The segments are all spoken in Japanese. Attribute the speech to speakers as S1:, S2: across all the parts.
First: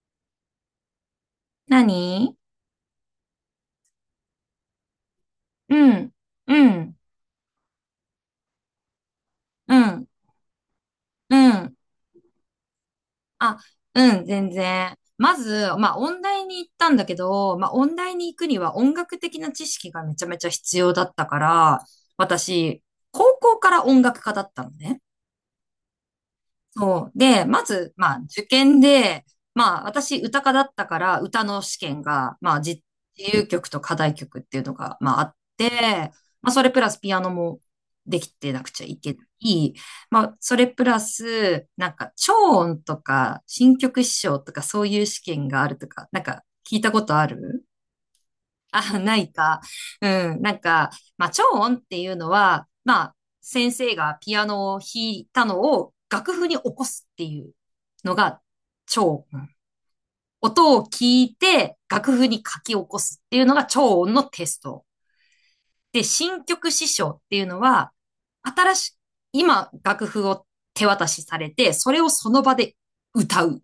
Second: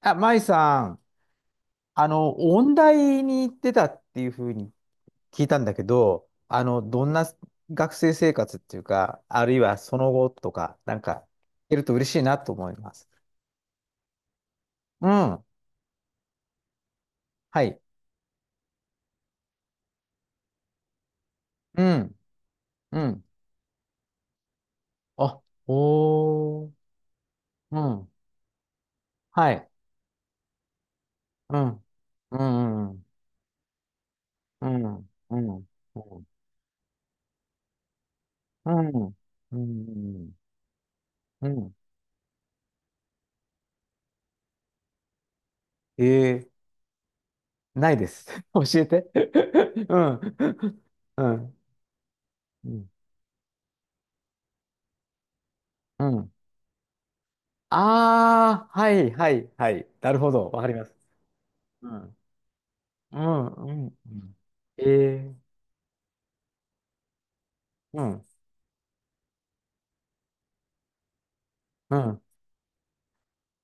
S1: あ、舞さん、
S2: 何？
S1: 音大に行ってたっていうふうに聞いたんだけ
S2: うん、
S1: ど、
S2: うん、
S1: どんな学生生活っていうか、あるいは
S2: う
S1: そ
S2: ん、
S1: の後とか、
S2: う
S1: 聞
S2: ん。
S1: けると嬉しいなと思います。
S2: あ、うん、全然。
S1: う
S2: ま
S1: ん。
S2: ず、音大に行ったんだけど、
S1: はい。
S2: 音大に行くには音楽的な知識がめちゃめちゃ必要だったから、
S1: うん。
S2: 私、
S1: うん。
S2: 高校から音楽家だったのね。
S1: あ、おー。
S2: そう。で、ま
S1: う
S2: ず、
S1: ん。
S2: 受験で、
S1: はい。
S2: 私、歌科だったから、歌
S1: う
S2: の試
S1: ん。
S2: 験
S1: う
S2: が、
S1: ん。うん。
S2: 自由曲と課題曲っていう
S1: う
S2: のが、
S1: ん。
S2: あっ
S1: うん。う
S2: て、
S1: ん。
S2: それプラスピアノもできてな
S1: う
S2: くちゃいけ
S1: ん。
S2: な
S1: う
S2: い。
S1: ん。
S2: それプラ
S1: う
S2: ス、
S1: ん
S2: 超音とか、新曲師匠とか、そういう試験があると
S1: え
S2: か、
S1: ー、
S2: 聞いたことある？
S1: ないです。教 え
S2: あ、
S1: て。
S2: ないか。
S1: う
S2: う
S1: ん。
S2: ん。
S1: う
S2: 超
S1: ん。
S2: 音っていうのは、
S1: うん。
S2: 先生がピアノを弾いたのを
S1: うん。
S2: 楽譜に起こすっていうのが
S1: ああ、はい
S2: 超
S1: は
S2: 音。
S1: いはい。なるほど。わかり
S2: 音
S1: ま
S2: を
S1: す。
S2: 聞いて
S1: う
S2: 楽
S1: ん。
S2: 譜に書き起こ
S1: う
S2: すっていう
S1: ん、
S2: のが
S1: うん、
S2: 超
S1: う
S2: 音の
S1: ん。
S2: テス
S1: え
S2: ト。
S1: え、
S2: で、新曲師匠っていうのは、
S1: うん、
S2: 新しい、今楽譜を手渡しされて、そ
S1: う
S2: れを
S1: ん。
S2: その場で歌う。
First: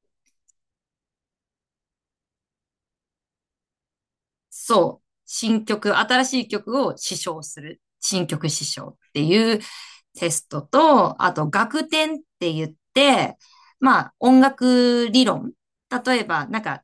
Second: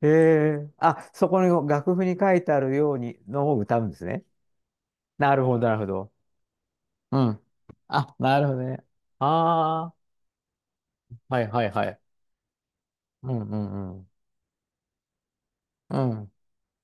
S1: ええ、あ、そこの楽譜に書いてあるようにのを歌うんですね。
S2: そう。
S1: なるほ
S2: 新
S1: ど、なるほ
S2: 曲、
S1: ど。
S2: 新しい曲を試
S1: うん。
S2: 唱する。
S1: あ、
S2: 新
S1: なる
S2: 曲
S1: ほど
S2: 試
S1: ね。
S2: 唱っていう
S1: ああ、
S2: テストと、あ
S1: はい
S2: と
S1: はいは
S2: 学
S1: い。
S2: 点って言っ
S1: う
S2: て、
S1: ん、うん、うん。
S2: 音楽理論。
S1: う
S2: 例え
S1: ん、
S2: ば、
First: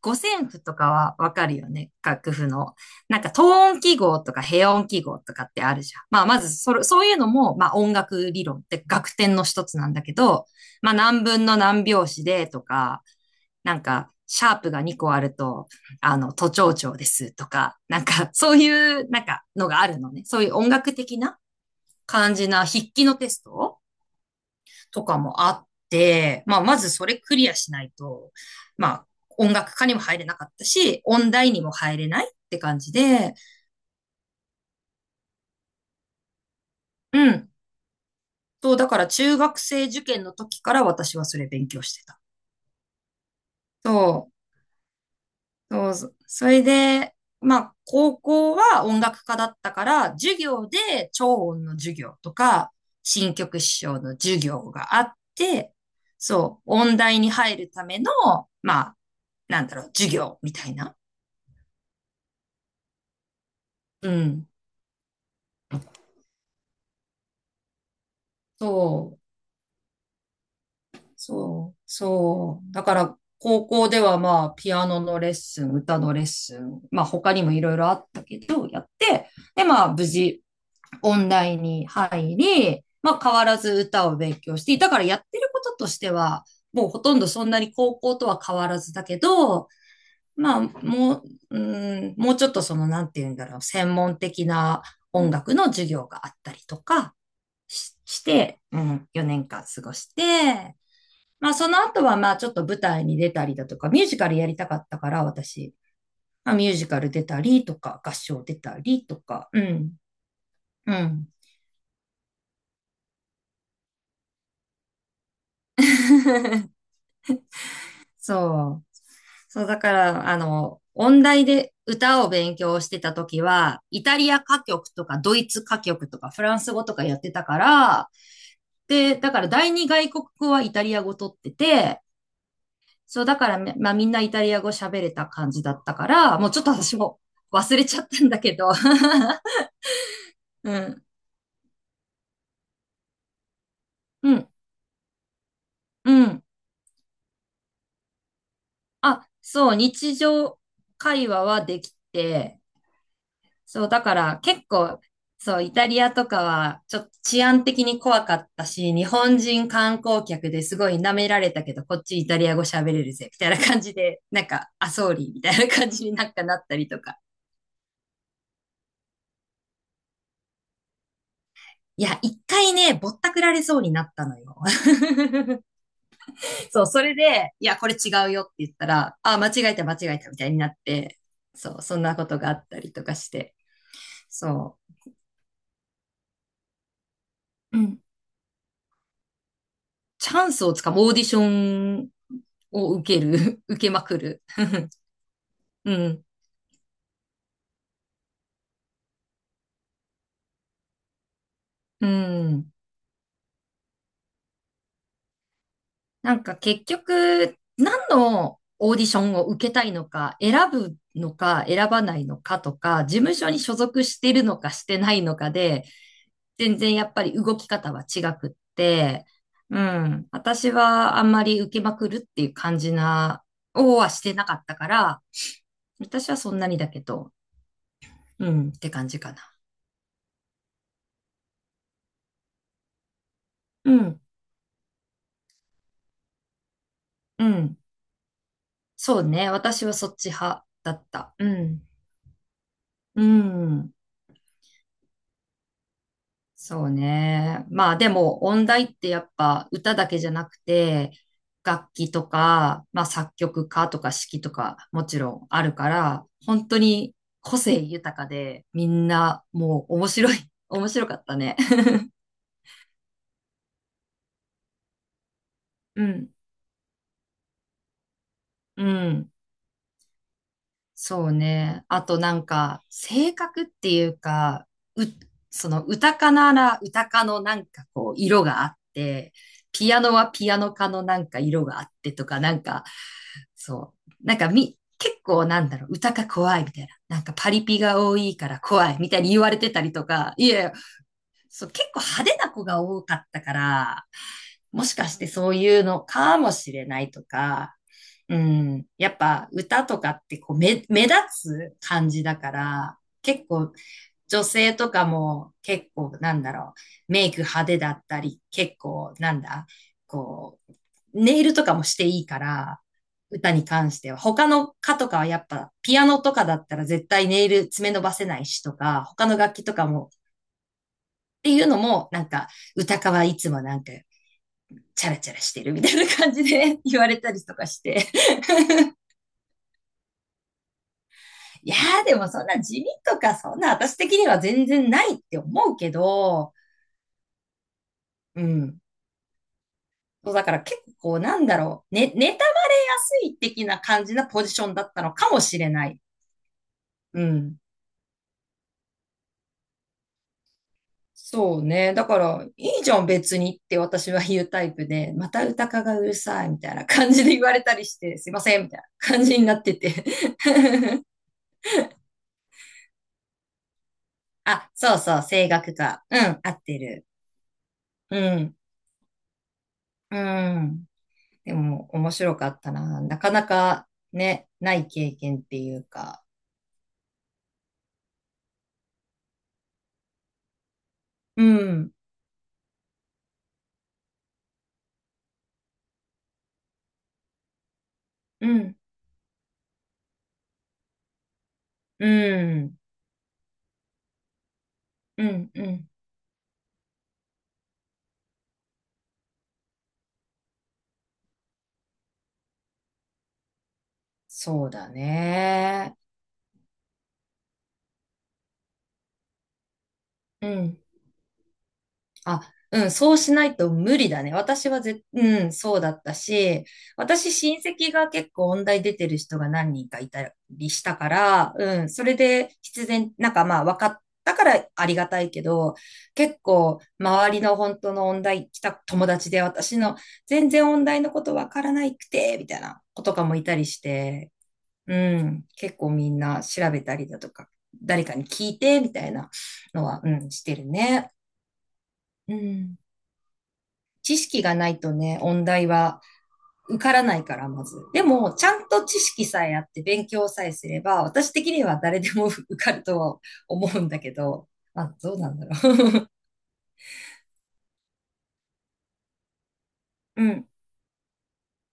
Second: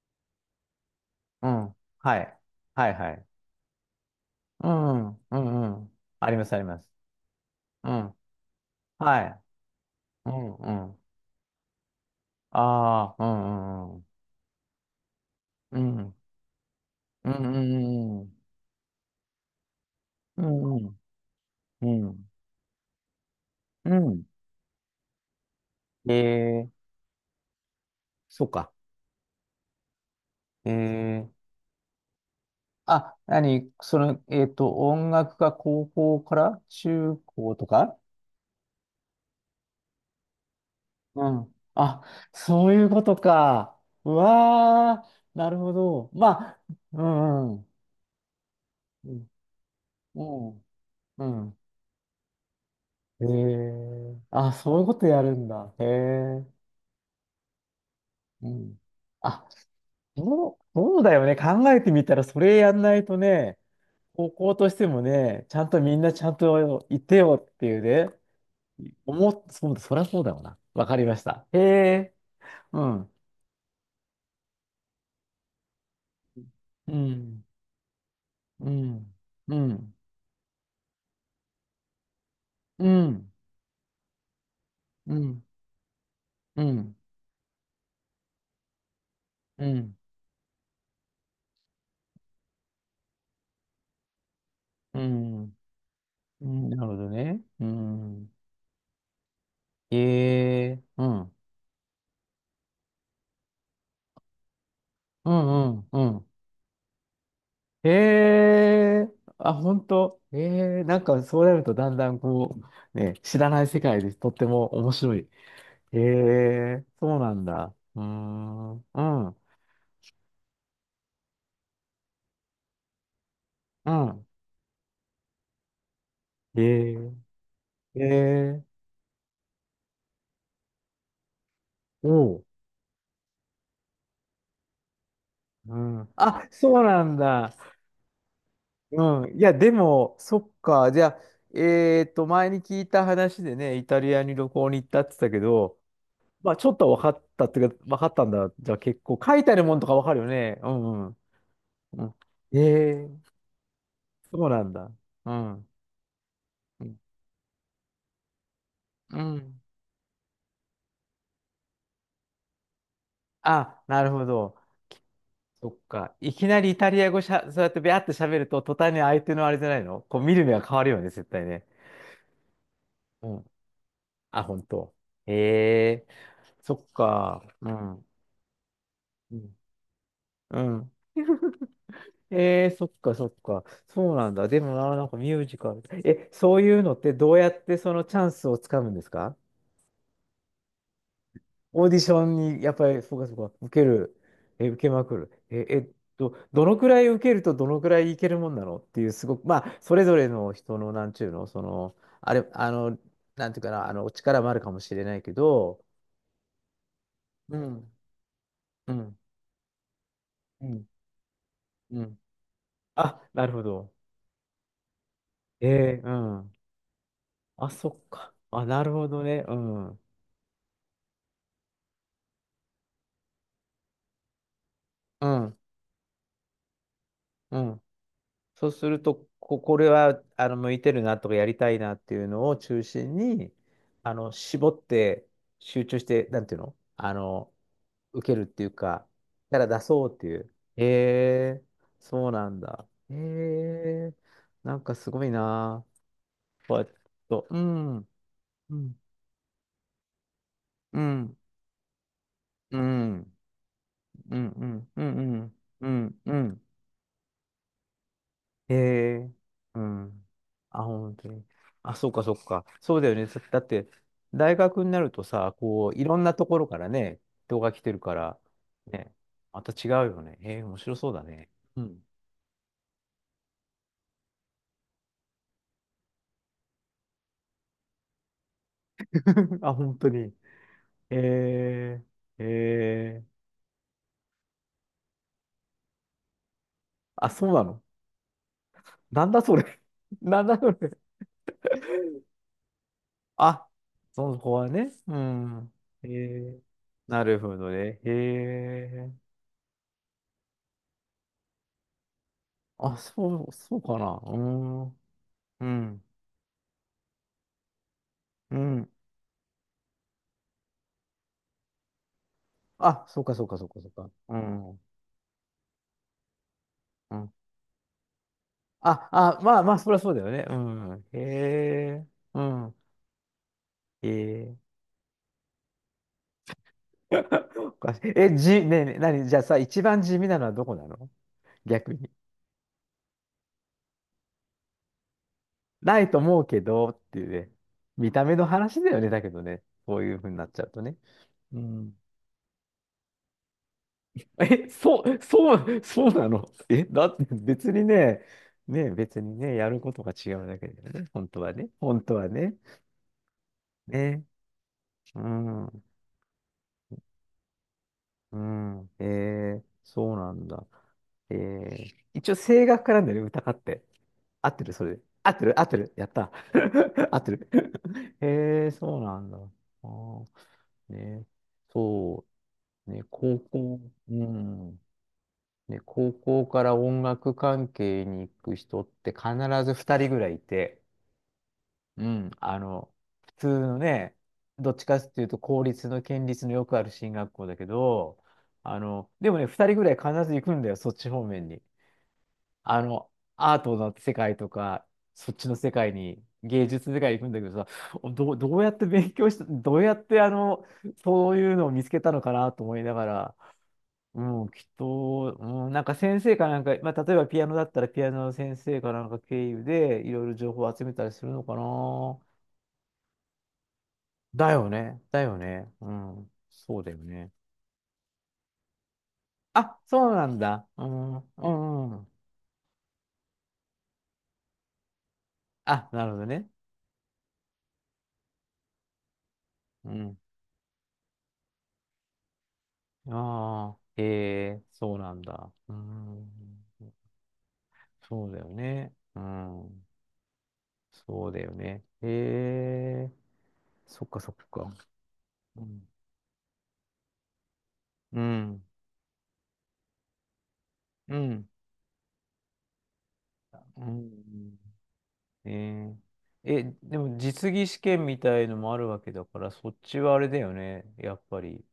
S2: 五線譜とかはわか
S1: う
S2: るよ
S1: ん。
S2: ね、
S1: は
S2: 楽
S1: い。
S2: 譜の。
S1: はいはい。
S2: 等音記号とか
S1: う
S2: 平音記
S1: ん、う
S2: 号とかってあ
S1: ん、う
S2: るじ
S1: ん。
S2: ゃん。
S1: あり
S2: ま
S1: ます、
S2: ず
S1: あり
S2: そ
S1: ま
S2: れ、
S1: す。
S2: そういうのも、
S1: う
S2: 音
S1: ん。
S2: 楽理論って楽
S1: は
S2: 点
S1: い。
S2: の一つなんだけ
S1: う
S2: ど、
S1: ん、うん。
S2: 何分の何拍子でとか、
S1: ああ、うん、うん、
S2: シャープが2個あると、
S1: うん。うん、
S2: 都庁長で
S1: うん、
S2: すと
S1: う
S2: か、なん
S1: ん、う
S2: か、
S1: ん。
S2: そういう、なんか、のがあるのね。そ
S1: う
S2: ういう音
S1: ん、う
S2: 楽
S1: ん、
S2: 的な
S1: うん。
S2: 感じな筆記のテスト
S1: うん
S2: とかもあっ
S1: え
S2: て、
S1: ー、
S2: まずそれクリアしないと、
S1: そうか。
S2: まあ、音楽科にも入れなかった
S1: え
S2: し、音
S1: ー、
S2: 大にも入れないって感じ
S1: あ、
S2: で、
S1: 何その、音楽が高校から中
S2: うん。
S1: 高とか、
S2: そう、だから中学生受験の時から私
S1: う
S2: はそれ
S1: ん。
S2: 勉強し
S1: あ、
S2: てた。
S1: そういうことか。う
S2: そ
S1: わー、なるほ
S2: そ
S1: ど。
S2: うそ
S1: まあ、
S2: れ
S1: う
S2: で、
S1: ん、うん、
S2: 高校は音楽科だったから、
S1: う
S2: 授
S1: ん、
S2: 業で
S1: う
S2: 超
S1: ん。うん
S2: 音の授業とか、新曲師匠の授
S1: あ、
S2: 業
S1: そういうこ
S2: があ
S1: と
S2: っ
S1: やるんだ。
S2: て、
S1: へえ、
S2: そう、音大に入るための、
S1: うん。
S2: まあ、
S1: あ、
S2: 授業み
S1: そう、
S2: たいな。
S1: そうだよね。考えてみたら、それやんないとね、
S2: う
S1: 高
S2: ん。
S1: 校としてもね、ちゃんとみんなちゃんといてよっていうね、
S2: そう、
S1: そうだ、そりゃそうだよな。わかりました。へえ、
S2: そう。だ
S1: う
S2: か
S1: ん、
S2: ら、高校では、ピアノのレッスン、歌のレッスン、
S1: う
S2: 他に
S1: ん、
S2: もいろいろあったけど、
S1: う
S2: やっ
S1: ん、
S2: て、
S1: う
S2: で、
S1: ん、
S2: 無事、音大に入り、
S1: う
S2: まあ
S1: ん、
S2: 変わらず歌を勉強していたから
S1: う
S2: やって
S1: ん、
S2: ることとしては、
S1: う
S2: もう
S1: ん、
S2: ほとんどそんなに高校とは変わらずだけ
S1: う
S2: ど、
S1: ん、
S2: まあももうちょっとそのなんていうんだろう、専門的な
S1: う
S2: 音楽
S1: ん、
S2: の授業があっ
S1: う
S2: たり
S1: ん
S2: と
S1: なるほど
S2: か
S1: ね。う
S2: し
S1: ん、
S2: て、うん、4年間過ご
S1: へ
S2: して、
S1: え、うん、う
S2: まあその後はまあちょっと舞台に出たりだとか、ミュージカルやりたかったから
S1: ん、
S2: 私、
S1: うん、うん。
S2: ミュージカル出たりと
S1: へ
S2: か、合唱出たり
S1: え、
S2: とか、
S1: あ、
S2: う
S1: 本
S2: ん、
S1: 当。へえ、
S2: うん。
S1: そうなるとだんだんね、知らない世界でとっても面白い。ええ、そうなんだ。うーん、
S2: そう。
S1: うん、
S2: そう、だから、音大で歌を勉強してた時は、
S1: う
S2: イタ
S1: ん。
S2: リア歌曲とかドイツ歌曲とかフラン
S1: え
S2: ス語とかやってたか
S1: え、え
S2: ら、
S1: え、
S2: で、だから第二外国語はイタリア語取ってて、
S1: おう。
S2: そう、だからめ、まあみんなイタリア語喋れた感じだ
S1: う
S2: ったか
S1: ん。
S2: ら、
S1: あ、
S2: もうちょっと
S1: そう
S2: 私
S1: なん
S2: も
S1: だ。
S2: 忘れちゃったんだけど。
S1: うん。いや、でも、そっ
S2: う
S1: か。じ
S2: ん、
S1: ゃあ、前に聞いた話でね、イタリア
S2: う
S1: に旅
S2: ん、
S1: 行に行ったって言ってたけど、
S2: うん。
S1: まあ、ちょっとは分かったっていうか、分かったんだ。じゃあ、結構、
S2: あ、
S1: 書いてある
S2: そ
S1: も
S2: う、
S1: んとか分か
S2: 日
S1: るよね。
S2: 常
S1: うん、うん。
S2: 会話はでき
S1: うんえ
S2: て、
S1: え、
S2: そう、だから
S1: そうな
S2: 結
S1: んだ。
S2: 構、
S1: う
S2: そう、
S1: ん。
S2: イタリアとかは、
S1: うん。
S2: ちょっと治安的に怖かったし、日
S1: う
S2: 本
S1: ん
S2: 人観光客ですごい舐められたけど、こっちイタリア語喋れるぜ、みたいな感
S1: あ、
S2: じ
S1: なる
S2: で、
S1: ほど。
S2: あ、ソーリーみたい
S1: そ
S2: な
S1: っ
S2: 感じに
S1: か。いき
S2: な
S1: な
S2: っ
S1: りイ
S2: たり
S1: タ
S2: と
S1: リア
S2: か。
S1: 語しゃ、そうやってビャーって喋ると、途端に相手のあれじゃないのこう見る目が変わるよね、絶対ね。
S2: いや、一回ね、ぼっ
S1: う
S2: たく
S1: ん。
S2: られそうになったの
S1: あ、
S2: よ。
S1: 本当。へえ、そ
S2: そう、
S1: っ
S2: それ
S1: か。
S2: で、い
S1: う
S2: や、これ
S1: ん。
S2: 違うよって言ったら、
S1: う
S2: あ、間
S1: ん。
S2: 違えた、間違えた、みたいに
S1: う
S2: なっ
S1: ん
S2: て、そう、そんなことがあった
S1: そっ
S2: りと
S1: か
S2: か
S1: そ
S2: し
S1: っ
S2: て、
S1: か。そうなんだ。でも
S2: そ
S1: な、なんかミュージカル。え、そういうのってどうやって
S2: う。う
S1: そ
S2: ん、
S1: のチャンスをつかむんですか？
S2: チャンスをつかむ、オーディショ
S1: オーディ
S2: ン
S1: ションにやっぱ
S2: を
S1: り、そ
S2: 受
S1: う
S2: け
S1: かそうか、
S2: る。受
S1: 受け
S2: けま
S1: る、
S2: くる。
S1: え、受 けまくる。え、
S2: うん。
S1: どのくらい受けるとどのくらいいけるもんなのっていう、すごく、まあ、それぞれの人の、なんちゅうの、その、
S2: う
S1: あれ、
S2: ん。
S1: なんていうかな、力もあるかもしれないけど、
S2: 結
S1: う
S2: 局、
S1: ん、
S2: 何の
S1: う
S2: オーディシ
S1: ん、
S2: ョンを受けたいのか、
S1: う
S2: 選
S1: ん、
S2: ぶのか、選
S1: う
S2: ばな
S1: ん。
S2: いのかとか、事
S1: あ、
S2: 務
S1: な
S2: 所
S1: る
S2: に
S1: ほ
S2: 所
S1: ど。
S2: 属してるのかしてないのかで、
S1: えーうん。
S2: 全然やっぱり動き
S1: あ、そ
S2: 方は
S1: っ
S2: 違
S1: か。
S2: くっ
S1: あ、なるほど
S2: て、
S1: ね。う
S2: う
S1: ん、うん、
S2: ん。私はあんまり受けまくるっていう感じな、をはしてなかったから、私はそんなにだけど、
S1: うん。
S2: う
S1: そ
S2: ん、
S1: う
S2: っ
S1: す
S2: て
S1: る
S2: 感じ
S1: と、
S2: かな。
S1: これは向いてるなとかやりたいなっていうのを中心に、
S2: うん、
S1: 絞って集中して、なんていうの
S2: うん。
S1: 受けるっていうか、
S2: そうね、
S1: キャラ出
S2: 私は
S1: そ
S2: そ
S1: うっ
S2: っ
S1: て
S2: ち
S1: いう。
S2: 派
S1: へ
S2: だった。う
S1: え、
S2: ん。
S1: そうなんだ。へ
S2: うん。
S1: え、なんかすごいな。こうや
S2: そ
S1: っ
S2: う
S1: てと、う
S2: ね。ま
S1: ん、
S2: あ
S1: う
S2: で
S1: ん、
S2: も音大ってやっぱ歌だけじゃなく
S1: う
S2: て
S1: ん、
S2: 楽器と
S1: う
S2: か、まあ作
S1: ん、
S2: 曲家とか
S1: う
S2: 指揮
S1: ん、
S2: と
S1: う
S2: か
S1: ん、う
S2: も
S1: ん、
S2: ち
S1: う
S2: ろん
S1: ん、
S2: あるか
S1: うん、
S2: ら、
S1: うん、
S2: 本当に個性豊かで
S1: え
S2: みん
S1: え、
S2: な
S1: う
S2: もう面
S1: ん。
S2: 白い、
S1: あ、
S2: 面白
S1: 本
S2: かっ
S1: 当
S2: た
S1: に。
S2: ね。
S1: あ、そうか、そうか。そうだよね。だって、大学になるとさ、こう、い
S2: う
S1: ろんな
S2: ん。
S1: ところからね、人が来てるから、
S2: う
S1: ね、
S2: ん。
S1: また違うよね。ええ、面白そうだ
S2: そう
S1: ね。う
S2: ね。あ
S1: ん。
S2: となんか、性格っていうか、う、その歌かなら歌かのなんかこう、色があって、
S1: あ、
S2: ピ
S1: 本
S2: ア
S1: 当
S2: ノは
S1: に。
S2: ピアノかのなんか色があ
S1: え
S2: ってとか、
S1: え、ええ。
S2: そう。なんかみ、結構なんだろう、歌か怖いみたいな。なん
S1: あ、
S2: か
S1: そ
S2: パ
S1: うな
S2: リピ
S1: の？
S2: が多いから怖いみたい
S1: なん
S2: に言
S1: だ
S2: わ
S1: そ
S2: れて
S1: れ。
S2: たりと か、
S1: なん
S2: い
S1: だそ
S2: や、
S1: れ。
S2: そう、結構派手な子が多かったか
S1: あ、
S2: ら、
S1: その子は
S2: も
S1: ね。
S2: しか
S1: う
S2: してそう
S1: ん。
S2: いうの
S1: え
S2: かも
S1: え、
S2: しれないと
S1: なるほど
S2: か、
S1: ね。
S2: う
S1: え
S2: ん、やっ
S1: え。
S2: ぱ歌とかってこう目立つ感じだか
S1: あ、
S2: ら、
S1: そ
S2: 結
S1: う、
S2: 構
S1: そうかな。うー
S2: 女性と
S1: ん。
S2: かも
S1: う
S2: 結
S1: ん。
S2: 構なんだろう、メイク派手だったり、
S1: う
S2: 結
S1: ん。
S2: 構なんだ、こう、ネイルとかもしていいから、
S1: あ、そうかそう
S2: 歌
S1: か
S2: に
S1: そうかそう
S2: 関し
S1: か。
S2: ては。
S1: う
S2: 他の
S1: ん。
S2: 歌とかはやっぱ、ピアノとかだったら絶
S1: う
S2: 対
S1: ん。
S2: ネイル爪伸ばせないしとか、
S1: あ、
S2: 他の
S1: あ、
S2: 楽
S1: まあ
S2: 器
S1: ま
S2: と
S1: あ、
S2: か
S1: そりゃそ
S2: も
S1: うだよね。うん。へ
S2: っていうの
S1: え。
S2: も、
S1: うん。
S2: 歌川いつもなんか、
S1: へえ。
S2: チャラチャラしてるみたいな感じで 言われたりと か
S1: お
S2: し
S1: かし
S2: て。
S1: い。え、じ、ねえねえ、何じゃあさ、一番地味なのはどこなの？
S2: いや
S1: 逆
S2: ー
S1: に。
S2: でもそんな地味とか、そんな私的には全然ないって思うけ
S1: ないと思う
S2: ど、
S1: けどっていうね。見た目
S2: う
S1: の
S2: ん。
S1: 話だよね。だけどね。そういうふうに
S2: だ
S1: なっ
S2: か
S1: ち
S2: ら
S1: ゃう
S2: 結
S1: と
S2: 構
S1: ね。
S2: こうなんだ
S1: う
S2: ろう、
S1: ん。
S2: ね、妬まれやすい的な感じなポジショ
S1: え、
S2: ンだったのかもしれない。
S1: そうなの？え、だっ
S2: う
S1: て
S2: ん。
S1: 別にね、ね別にね、やることが違うだけだよね。本当は
S2: そう
S1: ね。
S2: ね。
S1: 本
S2: だ
S1: 当
S2: か
S1: は
S2: ら、
S1: ね。
S2: いいじゃん別にって私は
S1: ね。
S2: 言うタイプで、
S1: う
S2: また歌か
S1: ん。
S2: がうるさいみたいな感じで言われたりして、すい
S1: う
S2: ませんみたいな
S1: ん。え
S2: 感じになっ
S1: ー、
S2: てて
S1: そうなんだ。えー、一応声楽家なんだよね、歌家って。合って
S2: あ、
S1: る、そ
S2: そ
S1: れ
S2: う
S1: で。
S2: そう、
S1: 合って
S2: 声
S1: る、合っ
S2: 楽
S1: てる。
S2: か。
S1: やっ
S2: う
S1: た。
S2: ん、合ってる。
S1: 合ってる。
S2: う ん、
S1: えー、そうなんだ。あ
S2: う
S1: ー
S2: ん。
S1: ね、
S2: でも、面
S1: そ
S2: 白かった
S1: う。
S2: な。
S1: ね、
S2: なか
S1: 高
S2: な
S1: 校、
S2: か
S1: う
S2: ね、な
S1: ん。
S2: い経験ってい
S1: ね、
S2: う
S1: 高
S2: か。
S1: 校から音楽関係に行く人って必ず二人ぐらいいて、
S2: うん、
S1: うん、普通のね、どっちかっていうと、公立の県立のよくある進学校だけど、
S2: うん、
S1: でもね、2人ぐらい必ず行くんだよ、そっち方面に。
S2: うん、
S1: あの、アートの世界とか、
S2: う
S1: そっち
S2: ん、
S1: の
S2: う
S1: 世
S2: ん。
S1: 界に、芸術の世界に行くんだけどさ、どうやって勉強した、どうやってそういうのを見つけたのかなと思いながら、うん、き
S2: そ
S1: っ
S2: うだ
S1: と、うん、なんか
S2: ね。
S1: 先生かなんか、まあ、例えばピアノだったらピアノの先生かなんか経由でいろいろ
S2: う
S1: 情報を
S2: ん。
S1: 集めたりするのかな。
S2: あ、うん、そうしないと無理だね。
S1: だよ
S2: 私は
S1: ね。
S2: ぜ、
S1: だよ
S2: うん、
S1: ね。
S2: そう
S1: う
S2: だった
S1: ん。
S2: し、
S1: そうだよね。
S2: 私親戚が結構音大出てる人が何
S1: あ、
S2: 人か
S1: そ
S2: い
S1: うな
S2: た
S1: んだ。
S2: りし
S1: う
S2: たか
S1: ん。う
S2: ら、う
S1: ん
S2: ん、
S1: う
S2: そ
S1: ん。
S2: れで必然、まあ分かったからありがたいけど、
S1: あ、なるほど
S2: 結
S1: ね。
S2: 構周りの本当の音大来た友達で、私
S1: う
S2: の
S1: ん。
S2: 全然音大のこと分からないくて、みたいな子とかもいたり
S1: ああ、
S2: し
S1: へ
S2: て、
S1: え、
S2: う
S1: そうなん
S2: ん、
S1: だ。う
S2: 結構みん
S1: ん。
S2: な調べたりだとか、誰かに
S1: そうだよ
S2: 聞いて、み
S1: ね。
S2: たい
S1: う
S2: なの
S1: ん。
S2: は、うん、してるね。
S1: そうだよね。へ
S2: うん。
S1: え、そっ
S2: 知
S1: かそっ
S2: 識がな
S1: か。
S2: いとね、音
S1: う
S2: 大
S1: ん。
S2: は受からないから、まず。で
S1: う
S2: も、ちゃ
S1: ん。
S2: んと知識さえあって勉強さえすれば、
S1: う
S2: 私
S1: ん。
S2: 的には誰でも 受かるとは思う
S1: う
S2: んだけど、
S1: ん
S2: あ、どうなんだ
S1: え
S2: ろ
S1: ーえ、でも実技試験みたいのもあるわけだから、そっちはあ
S2: う。
S1: れ
S2: う
S1: だ
S2: ん。
S1: よね。やっぱり。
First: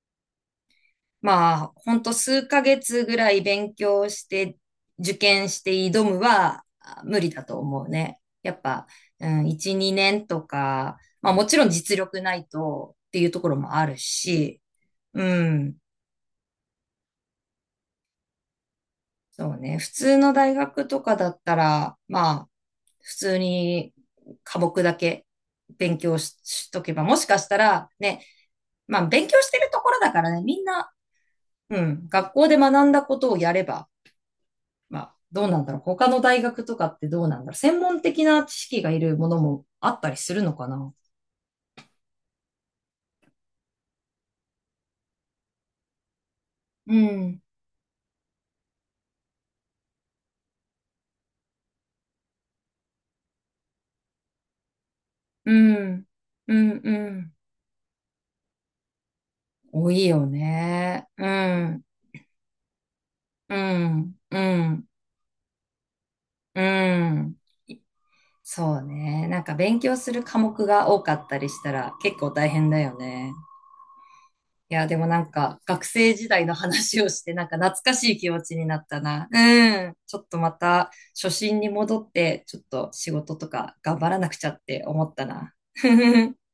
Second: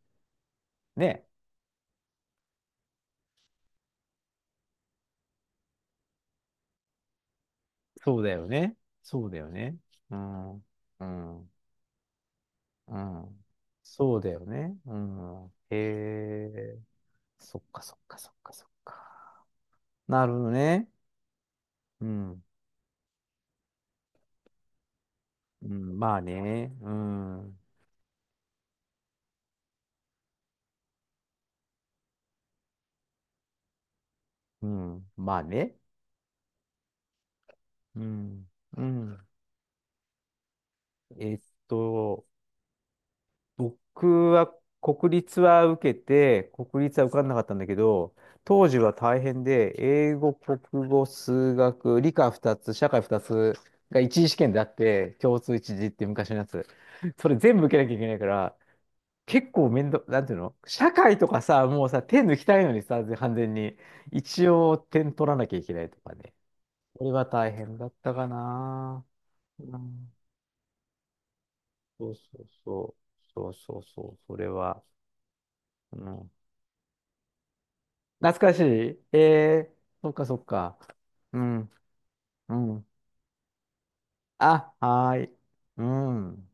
S1: ね。
S2: まあ、ほんと数ヶ月ぐらい勉強して受験して挑むはあ無理だと思う
S1: そ
S2: ね。
S1: うだよ
S2: やっ
S1: ね。
S2: ぱ、
S1: そ
S2: う
S1: うだ
S2: ん、
S1: よ
S2: 1、
S1: ね。
S2: 2
S1: う
S2: 年と
S1: ん。
S2: か、
S1: う
S2: まあも
S1: ん。
S2: ちろん実力ないと
S1: う
S2: っていうと
S1: ん。
S2: ころもある
S1: そうだよ
S2: し、
S1: ね。う
S2: う
S1: ん。
S2: ん。
S1: へえ。そっかそっかそっかそっか。
S2: そうね。普通
S1: なる
S2: の
S1: ほど
S2: 大学
S1: ね。
S2: とかだったら、
S1: うん。
S2: 普通に科目だけ
S1: うん。
S2: 勉
S1: ま
S2: 強
S1: あ
S2: し、し
S1: ね。
S2: と
S1: う
S2: けば、もしか
S1: ん。
S2: し
S1: う
S2: たらね、まあ、勉強してるところだからね、みんな、うん、学校で学んだことをやれば、ま
S1: ん。
S2: あ、
S1: まあ
S2: どうなんだ
S1: ね。
S2: ろう。他の大学とかってどうなんだろう。専
S1: う
S2: 門的な
S1: ん。
S2: 知
S1: う
S2: 識がいる
S1: ん。
S2: ものもあったりするのかな。
S1: えっと、僕は国立は受けて、国
S2: う
S1: 立は受かんなか
S2: ん、
S1: ったんだけど、当時は大変で、英語、国語、数学、理科2つ、社会2つが一次試験であって、共
S2: う
S1: 通一次って
S2: ん、
S1: 昔のや
S2: う
S1: つ。
S2: ん、う
S1: それ
S2: ん。
S1: 全部受けなきゃいけないから、結構面
S2: 多
S1: 倒、
S2: い
S1: なん
S2: よ
S1: ていうの社
S2: ね。
S1: 会と
S2: う
S1: かさ、
S2: ん、
S1: もうさ、手抜きたいのにさ、完全
S2: う
S1: に。
S2: ん、う
S1: 一応
S2: ん、
S1: 点取らなきゃいけないとかね。
S2: う
S1: これは
S2: ん。
S1: 大変だったか
S2: そう
S1: な。
S2: ね。なんか
S1: う
S2: 勉強す
S1: ん、
S2: る科目が多かったりしたら
S1: そう
S2: 結
S1: そ
S2: 構
S1: う
S2: 大変だ
S1: そう。
S2: よね。
S1: そうそうそう。それ
S2: い
S1: は。
S2: や、でもなんか学
S1: う
S2: 生時
S1: ん
S2: 代の話をしてなんか懐かしい気
S1: 懐
S2: 持
S1: か
S2: ち
S1: し
S2: になった
S1: い。え
S2: な。う
S1: え
S2: ん。
S1: そっ
S2: ちょ
S1: か
S2: っ
S1: そ
S2: と
S1: っ
S2: ま
S1: か。
S2: た初
S1: う
S2: 心に
S1: ん、
S2: 戻って、
S1: う
S2: ちょっ
S1: ん。
S2: と仕事とか頑張らなくちゃっ
S1: あ、
S2: て思
S1: は
S2: っ
S1: ー
S2: た
S1: い。
S2: な。
S1: う ん。